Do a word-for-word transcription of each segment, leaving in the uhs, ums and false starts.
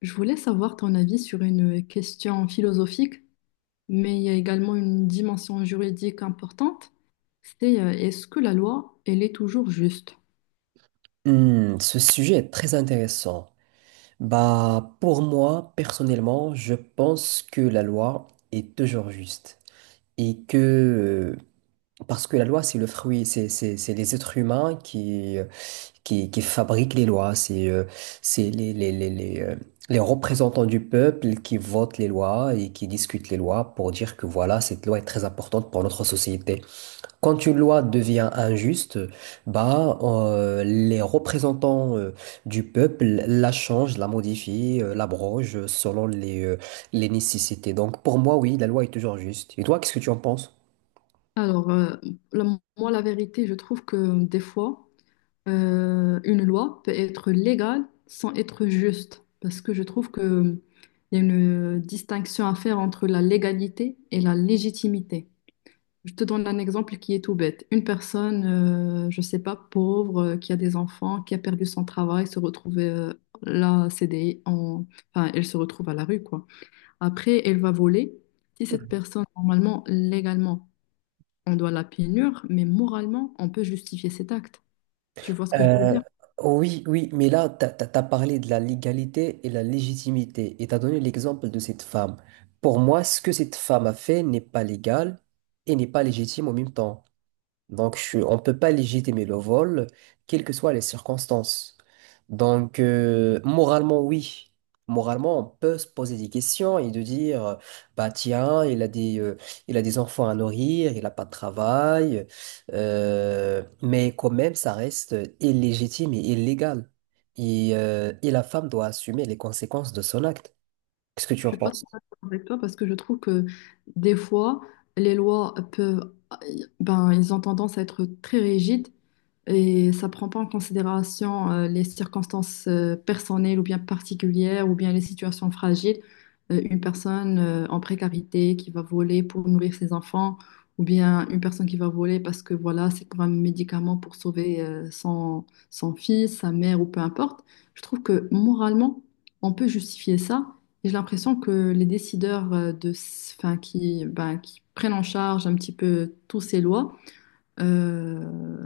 Je voulais savoir ton avis sur une question philosophique, mais il y a également une dimension juridique importante. C'est euh, est-ce que la loi, elle est toujours juste? Hmm, ce sujet est très intéressant. Bah, pour moi, personnellement, je pense que la loi est toujours juste. Et que, euh, parce que la loi, c'est le fruit, c'est, c'est, c'est les êtres humains qui, euh, qui, qui fabriquent les lois. C'est, euh, c'est les, les, les, les, euh, les représentants du peuple qui votent les lois et qui discutent les lois pour dire que voilà, cette loi est très importante pour notre société. Quand une loi devient injuste, bah, euh, les représentants euh, du peuple la changent, la modifient, euh, l'abrogent euh, selon les, euh, les nécessités. Donc pour moi, oui, la loi est toujours juste. Et toi, qu'est-ce que tu en penses? Alors, euh, la- Moi, la vérité, je trouve que des fois, euh, une loi peut être légale sans être juste, parce que je trouve que euh, il y a une distinction à faire entre la légalité et la légitimité. Je te donne un exemple qui est tout bête. Une personne, euh, je sais pas, pauvre, euh, qui a des enfants, qui a perdu son travail, se retrouve euh, là, C D I, en... enfin, elle se retrouve à la rue, quoi. Après, elle va voler. Si cette personne, normalement, légalement, on doit la punir, mais moralement, on peut justifier cet acte. Tu vois ce que je veux Euh, dire? oui, oui, mais là, tu as parlé de la légalité et la légitimité et tu as donné l'exemple de cette femme. Pour moi, ce que cette femme a fait n'est pas légal et n'est pas légitime en même temps. Donc, je suis- on ne peut pas légitimer le vol, quelles que soient les circonstances. Donc, euh, moralement, oui. Moralement, on peut se poser des questions et de dire, euh, bah tiens, il a des, euh, il a des enfants à nourrir, il n'a pas de travail, euh, mais quand même, ça reste illégitime et illégal. Et, euh, et la femme doit assumer les conséquences de son acte. Qu'est-ce que Je tu en suis pas trop penses? d'accord avec toi parce que je trouve que des fois, les lois peuvent, ben, ils ont tendance à être très rigides et ça prend pas en considération euh, les circonstances euh, personnelles ou bien particulières ou bien les situations fragiles. Euh, une personne euh, en précarité qui va voler pour nourrir ses enfants ou bien une personne qui va voler parce que voilà, c'est pour un médicament pour sauver euh, son, son fils, sa mère ou peu importe. Je trouve que moralement, on peut justifier ça. J'ai l'impression que les décideurs euh, de, s- enfin, qui, ben, qui prennent en charge un petit peu tous ces lois euh,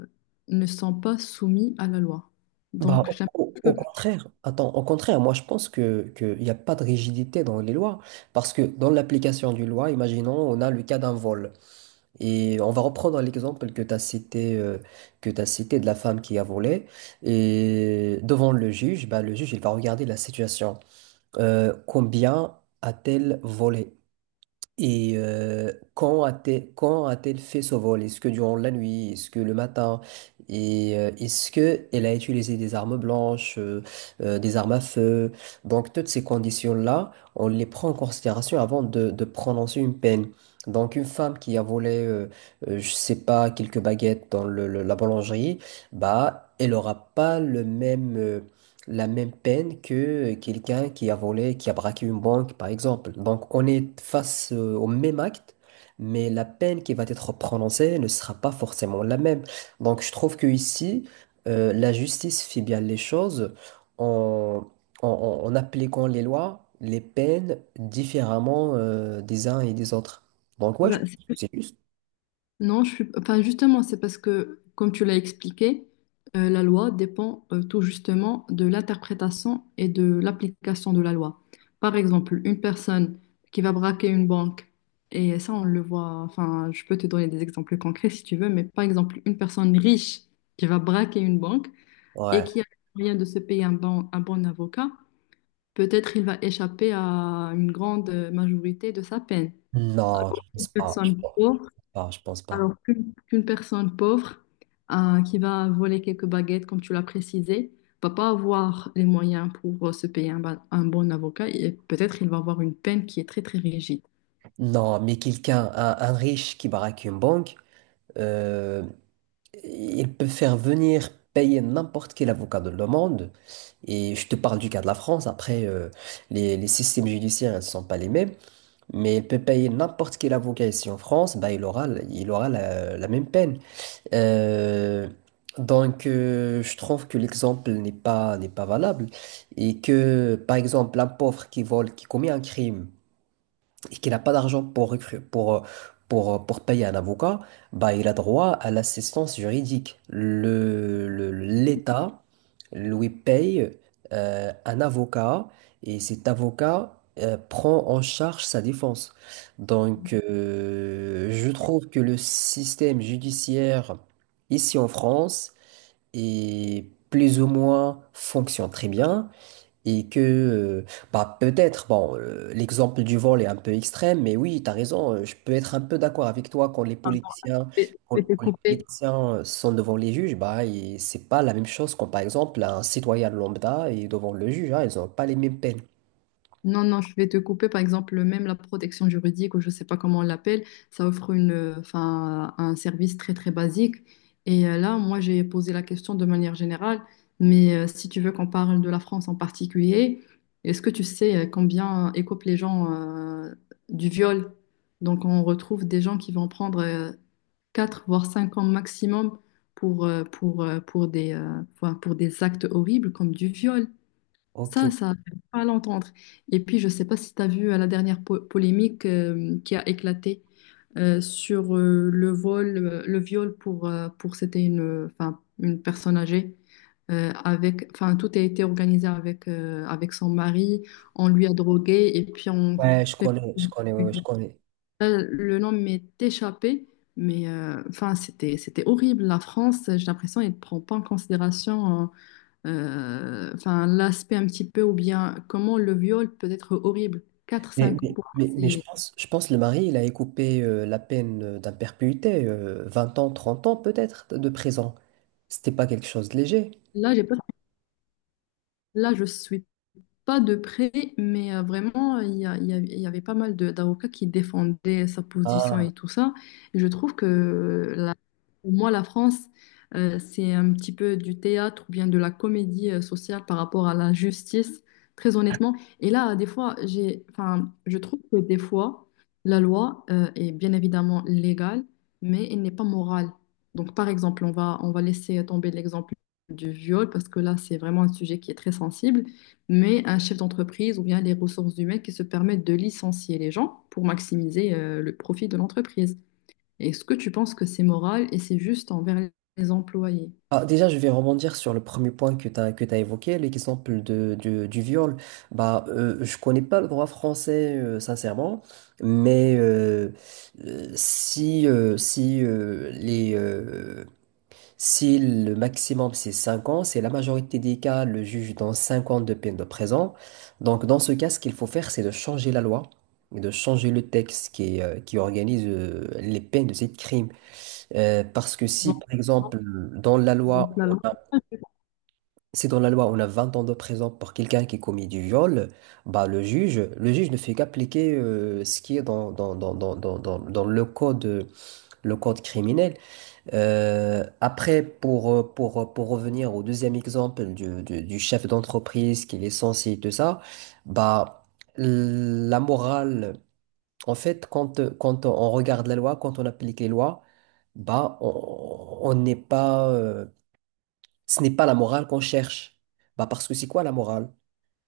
ne sont pas soumis à la loi. Bah, Donc, j'ai au, au- au l'impression que- contraire, attends, au contraire, moi je pense que qu'il n'y a pas de rigidité dans les lois, parce que dans l'application du loi, imaginons, on a le cas d'un vol, et on va reprendre l'exemple que tu as cité, euh, que tu cité de la femme qui a volé, et devant le juge, bah, le juge il va regarder la situation. Euh, combien a-t-elle volé? Et euh, quand a-t-elle, quand a-t-elle fait ce vol? Est-ce que durant la nuit? Est-ce que le matin? Et euh, est-ce que elle a utilisé des armes blanches, euh, euh, des armes à feu? Donc toutes ces conditions-là, on les prend en considération avant de, de prononcer une peine. Donc une femme qui a volé, euh, euh, je sais pas, quelques baguettes dans le- le- la boulangerie, bah elle aura pas le même euh, la même peine que quelqu'un qui a volé, qui a braqué une banque, par exemple. Donc, on est face euh, au même acte, mais la peine qui va être prononcée ne sera pas forcément la même. Donc, je trouve que ici, euh, la justice fait bien les choses en, en, en- en appliquant les lois, les peines différemment euh, des uns et des autres. Donc, ouais, je pense ben, que c'est juste. non, je suis... enfin, justement, c'est parce que, comme tu l'as expliqué, euh, la loi dépend euh, tout justement de l'interprétation et de l'application de la loi. Par exemple, une personne qui va braquer une banque, et ça, on le voit, enfin, je peux te donner des exemples concrets si tu veux, mais par exemple, une personne riche qui va braquer une banque et Ouais. qui a les moyens de se payer un bon, un bon avocat, peut-être il va échapper à une grande euh, majorité de sa peine. Non, je pense Une pas. Je personne pauvre pense pas, je pense pas. alors qu'une Qu'une personne pauvre euh, qui va voler quelques baguettes, comme tu l'as précisé, va pas avoir les moyens pour euh, se payer un, ba- un bon avocat et peut-être il va avoir une peine qui est très très rigide. Non, mais quelqu'un, un, un riche qui braque une banque. Euh, ils peuvent faire venir payer n'importe quel avocat de le monde. Et je te parle du cas de la France. Après, euh, les, les systèmes judiciaires ne sont pas les mêmes. Mais il peut payer n'importe quel avocat ici en France. Bah, il aura, il aura la, la même peine. Euh, donc, euh, je trouve que l'exemple n'est pas, n'est pas valable. Et que, par exemple, un pauvre qui vole, qui commet un crime, et qu'il n'a pas d'argent pour, recru- pour, pour, pour payer un avocat, bah, il a droit à l'assistance juridique. Le, le- l'État lui paye euh, un avocat et cet avocat euh, prend en charge sa défense. Donc, euh, je trouve que le système judiciaire ici en France est plus ou moins fonctionne très bien. Et que, euh, bah peut-être, bon, euh, l'exemple du vol est un peu extrême, mais oui, tu as raison, euh, je peux être un peu d'accord avec toi quand les politiciens, Je quand, je vais te quand les couper politiciens euh, sont devant les juges, bah, et c'est pas la même chose quand, par exemple, un citoyen lambda est devant le juge, hein, ils n'ont pas les mêmes peines. Non, non, je vais te couper. Par exemple, même la protection juridique, ou je ne sais pas comment on l'appelle, ça offre une, euh, enfin, un service très, très basique. Et euh, là, moi, j'ai posé la question de manière générale, mais euh, si tu veux qu'on parle de la France en particulier, est-ce que tu sais euh, combien euh, écopent les gens euh, du viol? Donc, on retrouve des gens qui vont prendre euh, quatre voire cinq ans maximum pour, euh, pour, euh, pour des, euh, enfin, pour des actes horribles comme du viol. Ok, Ça, ça fait pas à l'entendre. Et puis, je ne sais pas si tu as vu euh, la dernière po- polémique euh, qui a éclaté euh, sur euh, le vol, euh, le viol pour, euh, pour c'était une, euh, enfin, une personne âgée. euh, avec, enfin, tout a été organisé avec, euh, avec son mari. On lui a drogué et puis on ouais, je fait... connais, je connais, ouais, ouais, je connais. Euh, le nom m'est échappé, mais euh, enfin, c'était, c'était horrible. La France, j'ai l'impression, elle ne prend pas en considération. Euh, euh, enfin, l'aspect un petit peu, ou bien comment le viol peut être horrible. Quatre Mais, cinq ans, mais, pour moi, mais, mais je c'est... pense, je pense le mari, il a écopé euh, la peine euh, d'imperpétuité, euh, vingt ans, trente ans peut-être de prison. C'était pas quelque chose de léger. là, j'ai pas... là, je suis pas de près, mais euh, vraiment, il y a- il y a- il y avait pas mal de- d'avocats qui défendaient sa position Ah. et tout ça. Et je trouve que la- pour moi, la France, euh, c'est un petit peu du théâtre ou bien de la comédie euh, sociale par rapport à la justice, très honnêtement. Et là, des fois, j'ai, enfin, je trouve que des fois, la loi, euh, est bien évidemment légale, mais elle n'est pas morale. Donc, par exemple, on va, on va laisser tomber l'exemple du viol parce que là, c'est vraiment un sujet qui est très sensible mais un chef d'entreprise ou bien les ressources humaines qui se permettent de licencier les gens pour maximiser euh, le profit de l'entreprise. Est-ce que tu penses que c'est moral et c'est juste envers les employés? Ah, déjà, je vais rebondir sur le premier point que tu as, que tu évoqué, l'exemple de, du, du viol. Bah, euh, je connais pas le droit français, euh, sincèrement, mais euh, euh, si, euh, si, euh, les, euh, si le maximum c'est cinq ans, c'est la majorité des cas, le juge donne cinq ans de peine de prison. Donc, dans ce cas, ce qu'il faut faire, c'est de changer la loi, et de changer le texte qui, euh, qui organise euh, les peines de ces crimes. Euh, parce que si, Donc, par exemple, dans la donc loi, la loi. si dans la loi on a vingt ans de prison pour quelqu'un qui commet du viol, bah le juge, le juge ne fait qu'appliquer euh, ce qui est dans, dans, dans, dans, dans, dans- dans le code, le code criminel. Euh, après, pour, euh, pour, pour revenir au deuxième exemple du, du, du chef d'entreprise qui est censé et tout ça, bah la morale, en fait, quand, quand on regarde la loi, quand on applique les lois, bah on on n'est pas. Euh, ce n'est pas la morale qu'on cherche. Bah parce que c'est quoi la morale?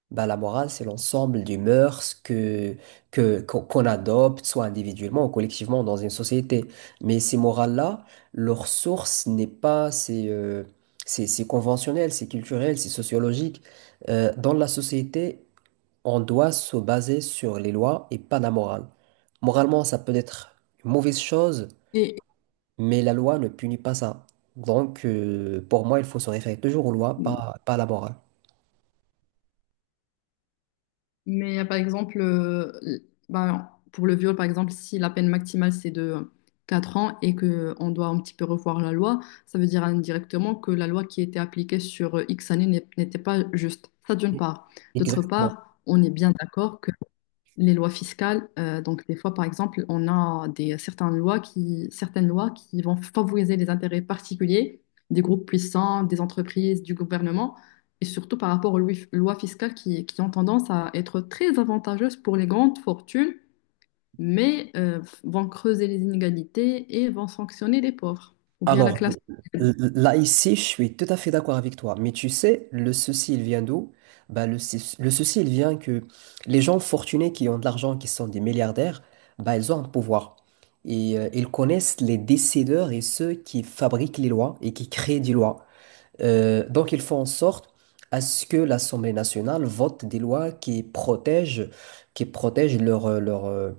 Bah la morale, c'est l'ensemble des mœurs que, que, qu'on qu'on adopte, soit individuellement ou collectivement dans une société. Mais ces morales-là, leur source n'est pas, c'est euh, c'est c'est conventionnel, c'est culturel, c'est sociologique. Euh, dans la société, on doit se baser sur les lois et pas la morale. Moralement, ça peut être une mauvaise chose, Et- mais la loi ne punit pas ça. Donc, euh, pour moi, il faut se référer toujours aux lois, pas, pas à la morale. mais euh, par exemple, euh, ben, pour le viol, par exemple, si la peine maximale c'est de quatre ans et que on doit un petit peu revoir la loi, ça veut dire indirectement que la loi qui était appliquée sur X années n'est- n'était pas juste. Ça d'une part. D'autre Exactement. part, on est bien d'accord les lois fiscales. Euh, donc, des fois, par exemple, on a des, certaines lois qui, certaines lois qui vont favoriser les intérêts particuliers des groupes puissants, des entreprises, du gouvernement, et surtout par rapport aux lois lois fiscales qui, qui ont tendance à être très avantageuses pour les grandes fortunes, mais euh, vont creuser les inégalités et vont sanctionner les pauvres, ou bien la Alors, classe. l- là, ici, je suis tout à fait d'accord avec toi. Mais tu sais, le souci, il vient d'où? Bah, le, sou- le souci, il vient que les gens fortunés qui ont de l'argent, qui sont des milliardaires, bah, ils ont un pouvoir. Et euh, ils connaissent les décideurs et ceux qui fabriquent les lois et qui créent des lois. Euh, donc, ils font en sorte à ce que l'Assemblée nationale vote des lois qui protègent, qui protègent leur, euh, leur, euh,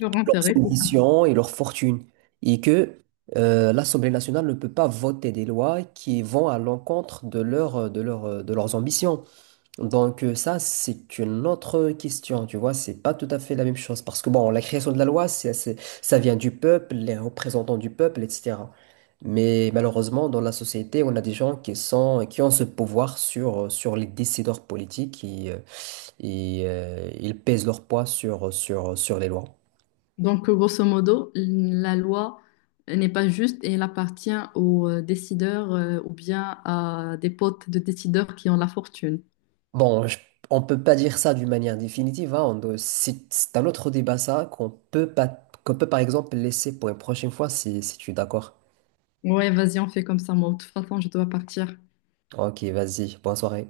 Leur leurs intérêt. ambitions et leur fortune. Et que euh, l'Assemblée nationale ne peut pas voter des lois qui vont à l'encontre de, leur, euh, de, leur, euh, de leurs ambitions. Donc euh, ça, c'est une autre question, tu vois, c'est pas tout à fait la même chose. Parce que bon, la création de la loi, c'est, c'est- ça vient du peuple, les représentants du peuple, et cetera. Mais malheureusement, dans la société, on a des gens qui sont, qui ont ce pouvoir sur, sur les décideurs politiques et, euh, et, euh, ils pèsent leur poids sur, sur, sur les lois. Donc, grosso modo, la loi n'est pas juste et elle appartient aux euh, décideurs euh, ou bien à des potes de décideurs qui ont la fortune. Bon, je- on peut pas dire ça d'une manière définitive, hein, on doit- c'est c'est un autre débat ça qu'on peut pas, qu'on peut par exemple laisser pour une prochaine fois si, si tu es d'accord. Ouais, vas-y, on fait comme ça, moi. De toute façon, je dois partir. Ok, vas-y. Bonne soirée.